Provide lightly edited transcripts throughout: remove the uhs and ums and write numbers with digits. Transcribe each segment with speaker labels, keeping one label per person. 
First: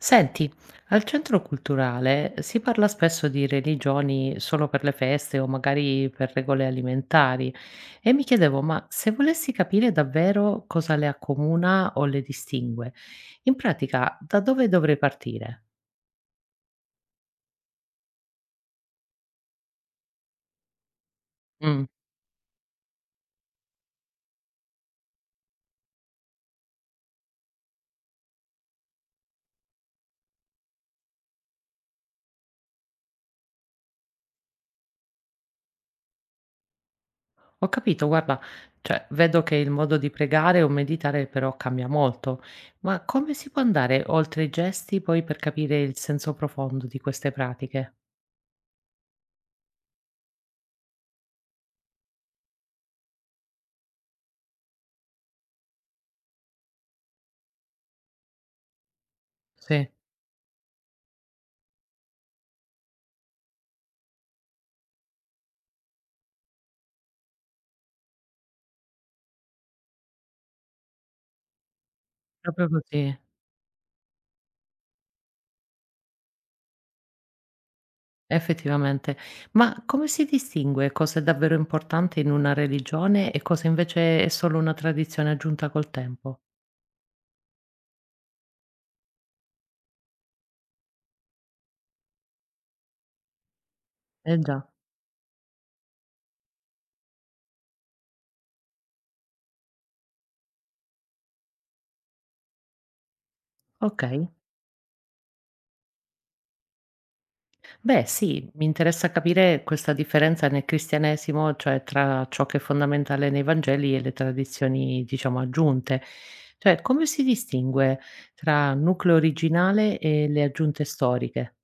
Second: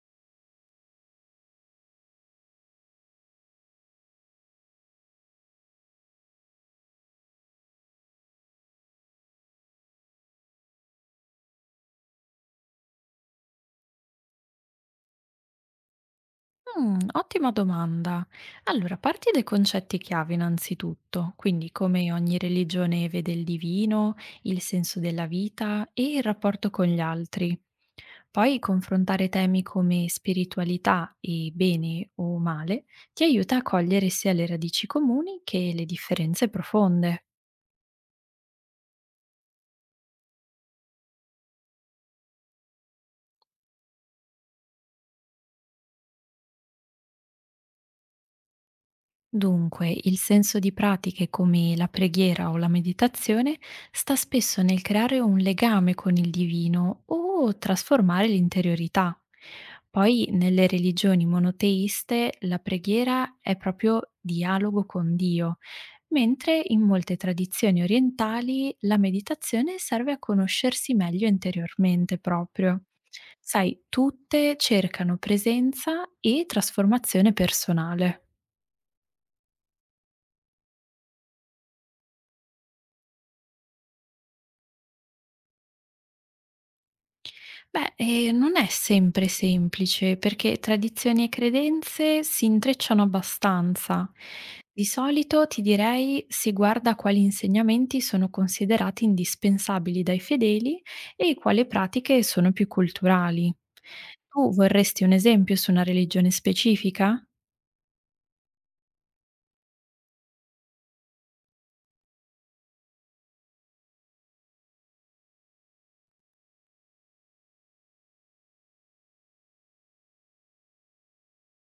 Speaker 1: Senti, al centro culturale si parla spesso di religioni solo per le feste o magari per regole alimentari e mi chiedevo, ma se volessi capire davvero cosa le accomuna o le distingue, in pratica da dove dovrei partire?
Speaker 2: Ottima domanda. Allora, parti dai concetti chiave innanzitutto, quindi
Speaker 1: Mm,
Speaker 2: come ogni religione vede il divino, il senso della vita e il rapporto con gli altri. Poi confrontare temi come spiritualità e bene o male ti aiuta a cogliere sia le radici comuni che le differenze profonde.
Speaker 1: ho capito, guarda, cioè vedo che il modo di pregare o meditare però cambia molto, ma come si può andare oltre i gesti poi per capire il senso profondo di queste pratiche?
Speaker 2: Dunque, il senso di pratiche come la preghiera o la meditazione sta spesso nel creare un legame con il divino o trasformare l'interiorità.
Speaker 1: Sì,
Speaker 2: Poi, nelle religioni monoteiste, la preghiera è proprio dialogo con Dio, mentre in molte tradizioni orientali la meditazione serve a conoscersi meglio interiormente
Speaker 1: proprio
Speaker 2: proprio.
Speaker 1: così.
Speaker 2: Sai, tutte cercano presenza e trasformazione personale.
Speaker 1: Effettivamente. Ma come si distingue cosa è davvero importante in una religione e cosa invece è solo una tradizione aggiunta col tempo?
Speaker 2: Beh, non è sempre semplice, perché tradizioni e credenze si intrecciano abbastanza.
Speaker 1: Eh già,
Speaker 2: Di solito, ti direi, si guarda quali insegnamenti sono considerati indispensabili dai fedeli e quali pratiche sono più culturali.
Speaker 1: ok.
Speaker 2: Tu vorresti un esempio su una religione specifica?
Speaker 1: Beh, sì, mi interessa capire questa differenza nel cristianesimo, cioè tra ciò che è fondamentale nei Vangeli e le tradizioni, diciamo, aggiunte. Cioè, come si distingue tra nucleo originale e le aggiunte storiche?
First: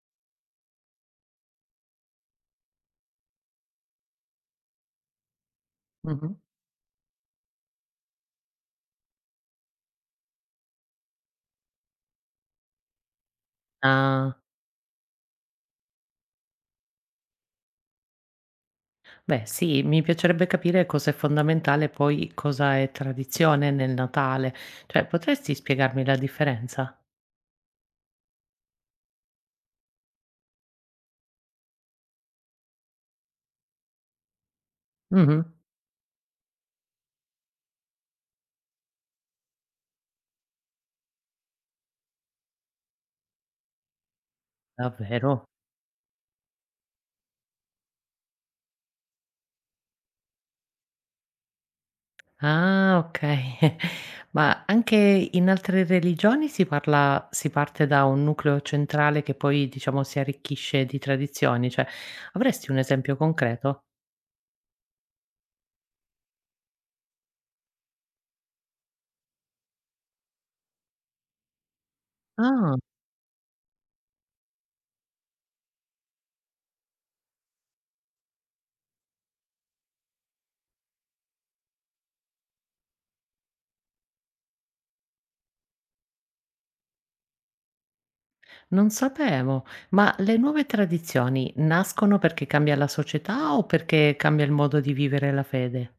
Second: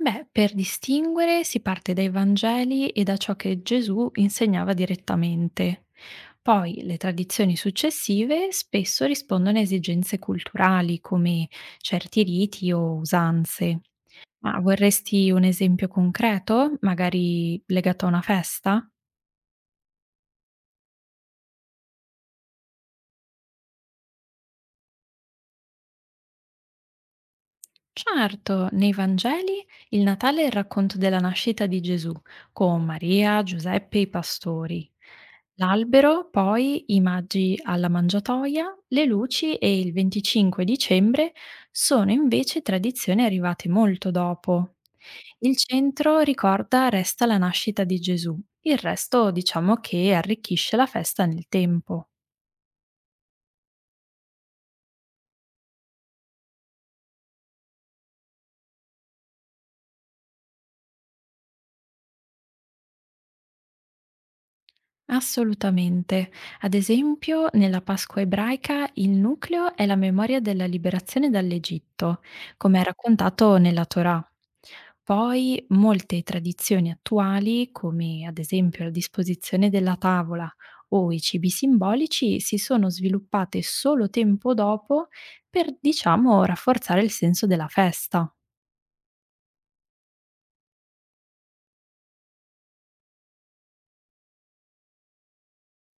Speaker 2: Beh, per distinguere si parte dai Vangeli e da ciò che Gesù insegnava direttamente.
Speaker 1: Mhm.
Speaker 2: Poi le tradizioni successive spesso rispondono a esigenze culturali come certi riti o usanze.
Speaker 1: Ah.
Speaker 2: Ma vorresti un esempio concreto, magari legato a una festa?
Speaker 1: Beh, sì, mi piacerebbe capire cosa è fondamentale, e poi cosa è tradizione nel Natale. Cioè, potresti spiegarmi la differenza?
Speaker 2: Certo, nei Vangeli il Natale è il racconto della nascita di Gesù, con Maria, Giuseppe e i pastori.
Speaker 1: Mh-mh.
Speaker 2: L'albero, poi i maggi alla mangiatoia, le luci e il 25 dicembre sono invece tradizioni arrivate molto dopo.
Speaker 1: Davvero?
Speaker 2: Il centro, ricorda, resta la nascita di Gesù, il resto diciamo che arricchisce la festa nel tempo.
Speaker 1: Ah, okay. Ma anche in altre religioni si parte da un nucleo centrale che poi, diciamo, si arricchisce di tradizioni, cioè avresti un esempio concreto?
Speaker 2: Assolutamente. Ad esempio, nella Pasqua ebraica il nucleo è la memoria della liberazione dall'Egitto,
Speaker 1: Ah,
Speaker 2: come è raccontato nella Torah. Poi molte tradizioni attuali, come ad esempio la disposizione della tavola o i cibi simbolici, si sono sviluppate solo tempo dopo per, diciamo, rafforzare il senso della festa.
Speaker 1: non sapevo. Ma le nuove tradizioni nascono perché cambia la società o perché cambia il modo di vivere la fede?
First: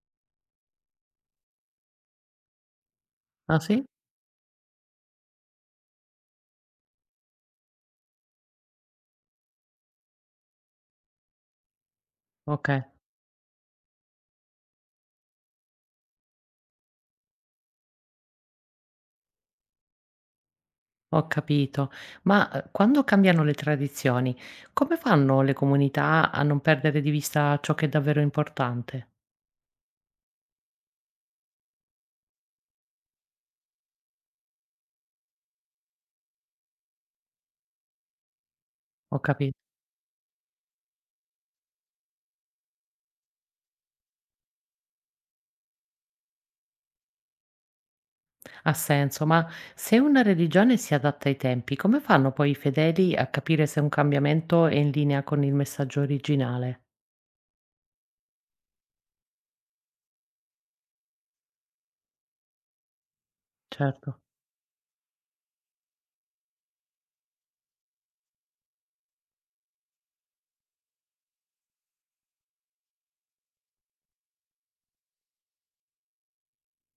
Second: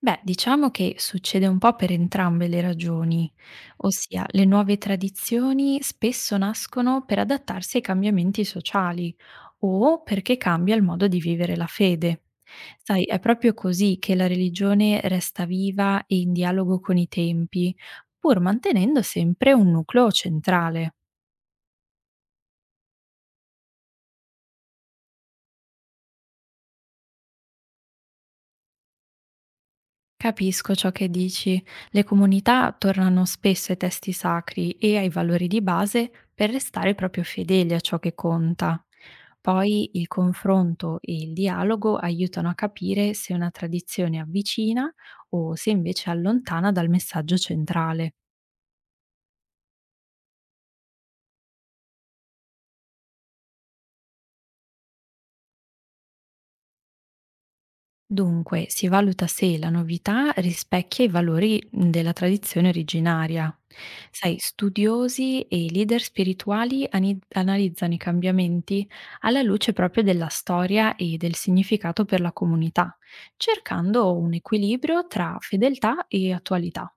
Speaker 2: Beh, diciamo che succede un po' per entrambe le ragioni,
Speaker 1: Ah, sì?
Speaker 2: ossia le nuove tradizioni spesso nascono per adattarsi ai cambiamenti sociali o perché cambia il modo di vivere la fede.
Speaker 1: Okay,
Speaker 2: Sai, è proprio così che la religione resta viva e in dialogo con i tempi, pur mantenendo sempre un nucleo centrale.
Speaker 1: ho capito. Ma, quando cambiano le tradizioni, come fanno le comunità a non perdere di vista ciò che è davvero importante?
Speaker 2: Capisco ciò che dici. Le comunità tornano spesso ai testi sacri e ai valori di base per restare proprio fedeli a ciò che conta.
Speaker 1: Ho capi
Speaker 2: Poi il confronto e il dialogo aiutano a capire se una tradizione avvicina o se invece allontana dal messaggio centrale.
Speaker 1: ha senso, ma se una religione si adatta ai tempi, come fanno poi i fedeli a capire se un cambiamento è in linea con il messaggio originale?
Speaker 2: Dunque, si valuta se la novità rispecchia i valori della tradizione originaria.
Speaker 1: Certo,
Speaker 2: Sai, studiosi e leader spirituali analizzano i cambiamenti alla luce proprio della storia e del significato per la comunità, cercando un equilibrio tra fedeltà e attualità.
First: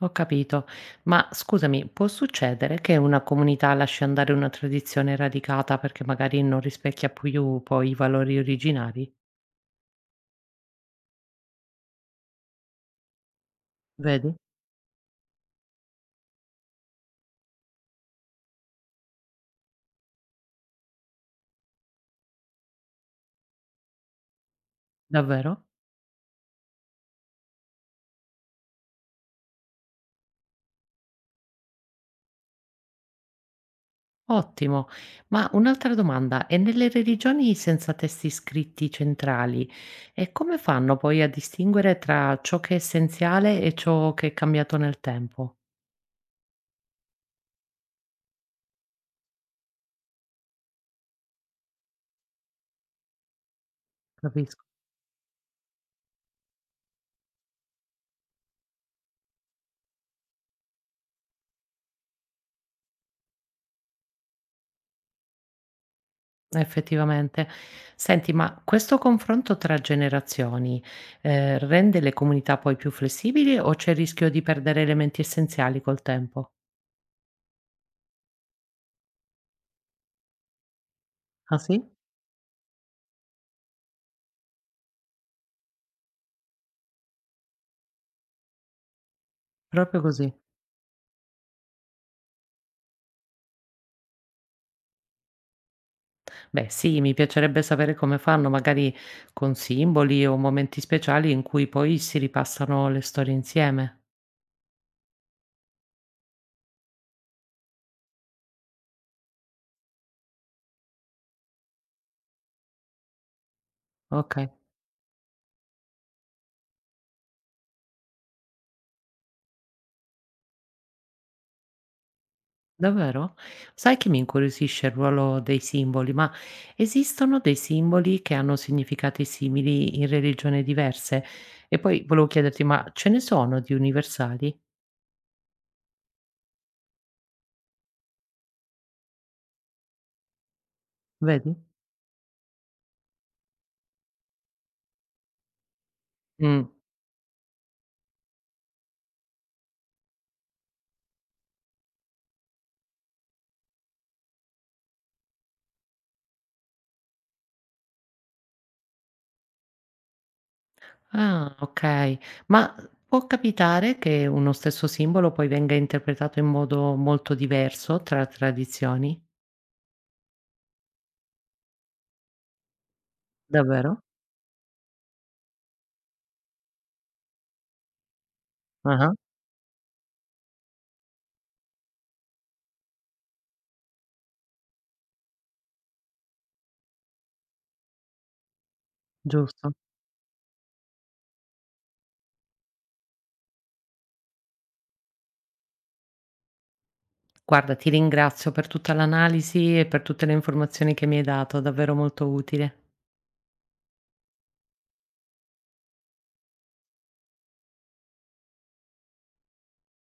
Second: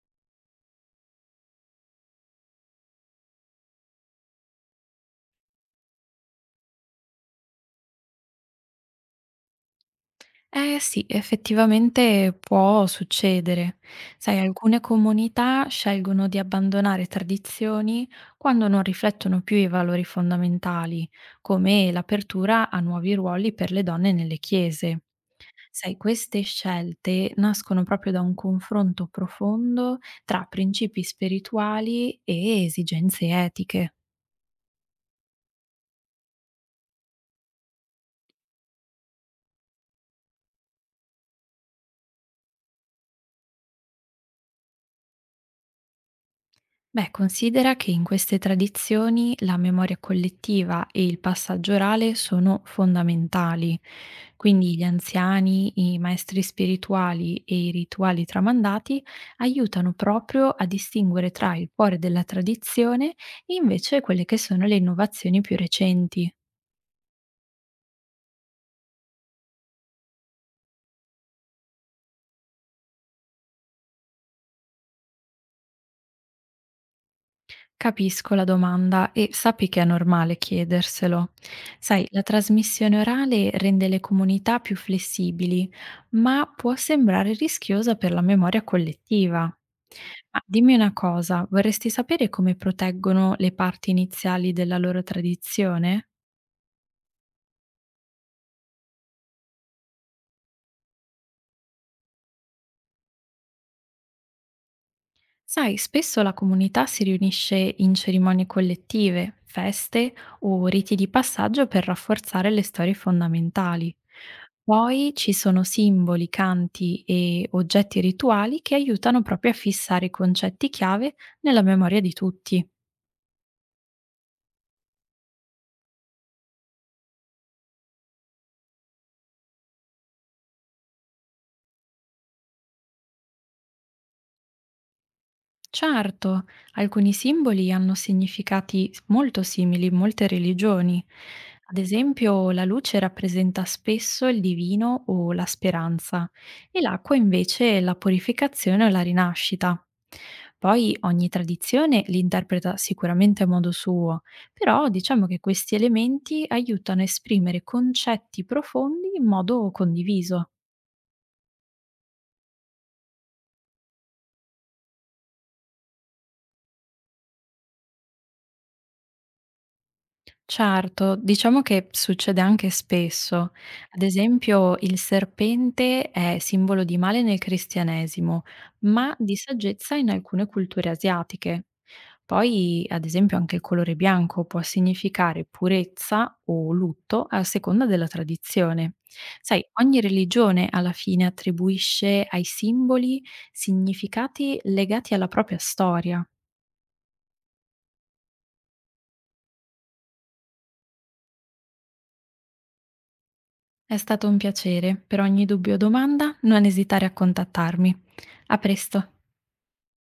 Speaker 1: ho capito. Ma scusami, può succedere che una comunità lasci andare una tradizione radicata perché magari non rispecchia più poi i valori originari?
Speaker 2: Eh sì, effettivamente può succedere.
Speaker 1: Vedi?
Speaker 2: Sai, alcune comunità scelgono di abbandonare tradizioni quando non riflettono più i valori fondamentali, come l'apertura a nuovi ruoli per le donne nelle chiese.
Speaker 1: Davvero?
Speaker 2: Sai, queste scelte nascono proprio da un confronto profondo tra principi spirituali e esigenze etiche.
Speaker 1: Ottimo. Ma un'altra domanda, e nelle religioni senza testi scritti centrali, e come fanno poi a distinguere tra ciò che è essenziale e ciò che è cambiato nel tempo?
Speaker 2: Beh, considera che in queste tradizioni la memoria collettiva e il passaggio orale sono fondamentali,
Speaker 1: Capisco,
Speaker 2: quindi gli anziani, i maestri spirituali e i rituali tramandati aiutano proprio a distinguere tra il cuore della tradizione e invece quelle che sono le innovazioni più recenti.
Speaker 1: effettivamente. Senti, ma questo confronto tra generazioni, rende le comunità poi più flessibili o c'è il rischio di perdere elementi essenziali col tempo?
Speaker 2: Capisco la domanda e sappi che è normale chiederselo.
Speaker 1: Ah sì?
Speaker 2: Sai, la trasmissione orale rende le comunità più flessibili, ma può sembrare rischiosa per la memoria collettiva.
Speaker 1: Proprio così.
Speaker 2: Ma dimmi una cosa, vorresti sapere come proteggono le parti iniziali della loro tradizione?
Speaker 1: Beh, sì, mi piacerebbe sapere come fanno, magari con simboli o momenti speciali in cui poi si ripassano le storie insieme.
Speaker 2: Sai, spesso la comunità si riunisce in cerimonie collettive, feste o riti di passaggio per rafforzare le storie fondamentali.
Speaker 1: Okay,
Speaker 2: Poi ci sono simboli, canti e oggetti rituali che aiutano proprio a fissare i concetti chiave nella memoria di tutti.
Speaker 1: davvero? Sai che mi incuriosisce il ruolo dei simboli, ma esistono dei simboli che hanno significati simili in religioni diverse? E poi volevo chiederti, ma ce ne sono di universali?
Speaker 2: Certo, alcuni simboli hanno significati molto simili in molte religioni.
Speaker 1: Vedi?
Speaker 2: Ad esempio, la luce rappresenta spesso il divino o la speranza,
Speaker 1: Mh.
Speaker 2: e l'acqua invece la purificazione o la rinascita. Poi ogni tradizione li interpreta sicuramente a modo suo, però diciamo che questi elementi aiutano a esprimere concetti profondi in modo condiviso.
Speaker 1: Ah, okay. Ma può capitare che uno stesso simbolo poi venga interpretato in modo molto diverso tra tradizioni?
Speaker 2: Certo, diciamo che succede anche spesso. Ad
Speaker 1: Davvero?
Speaker 2: esempio, il serpente è simbolo di male nel cristianesimo, ma
Speaker 1: Ah-ah,
Speaker 2: di saggezza in alcune culture asiatiche. Poi, ad esempio, anche il colore bianco può significare purezza o lutto a seconda della tradizione. Sai,
Speaker 1: giusto.
Speaker 2: ogni religione alla fine attribuisce ai simboli significati legati alla propria storia.
Speaker 1: Guarda, ti ringrazio per tutta l'analisi e per tutte le informazioni che mi hai dato, davvero molto utile.
Speaker 2: È stato un piacere. Per ogni dubbio o domanda non esitare a contattarmi. A presto.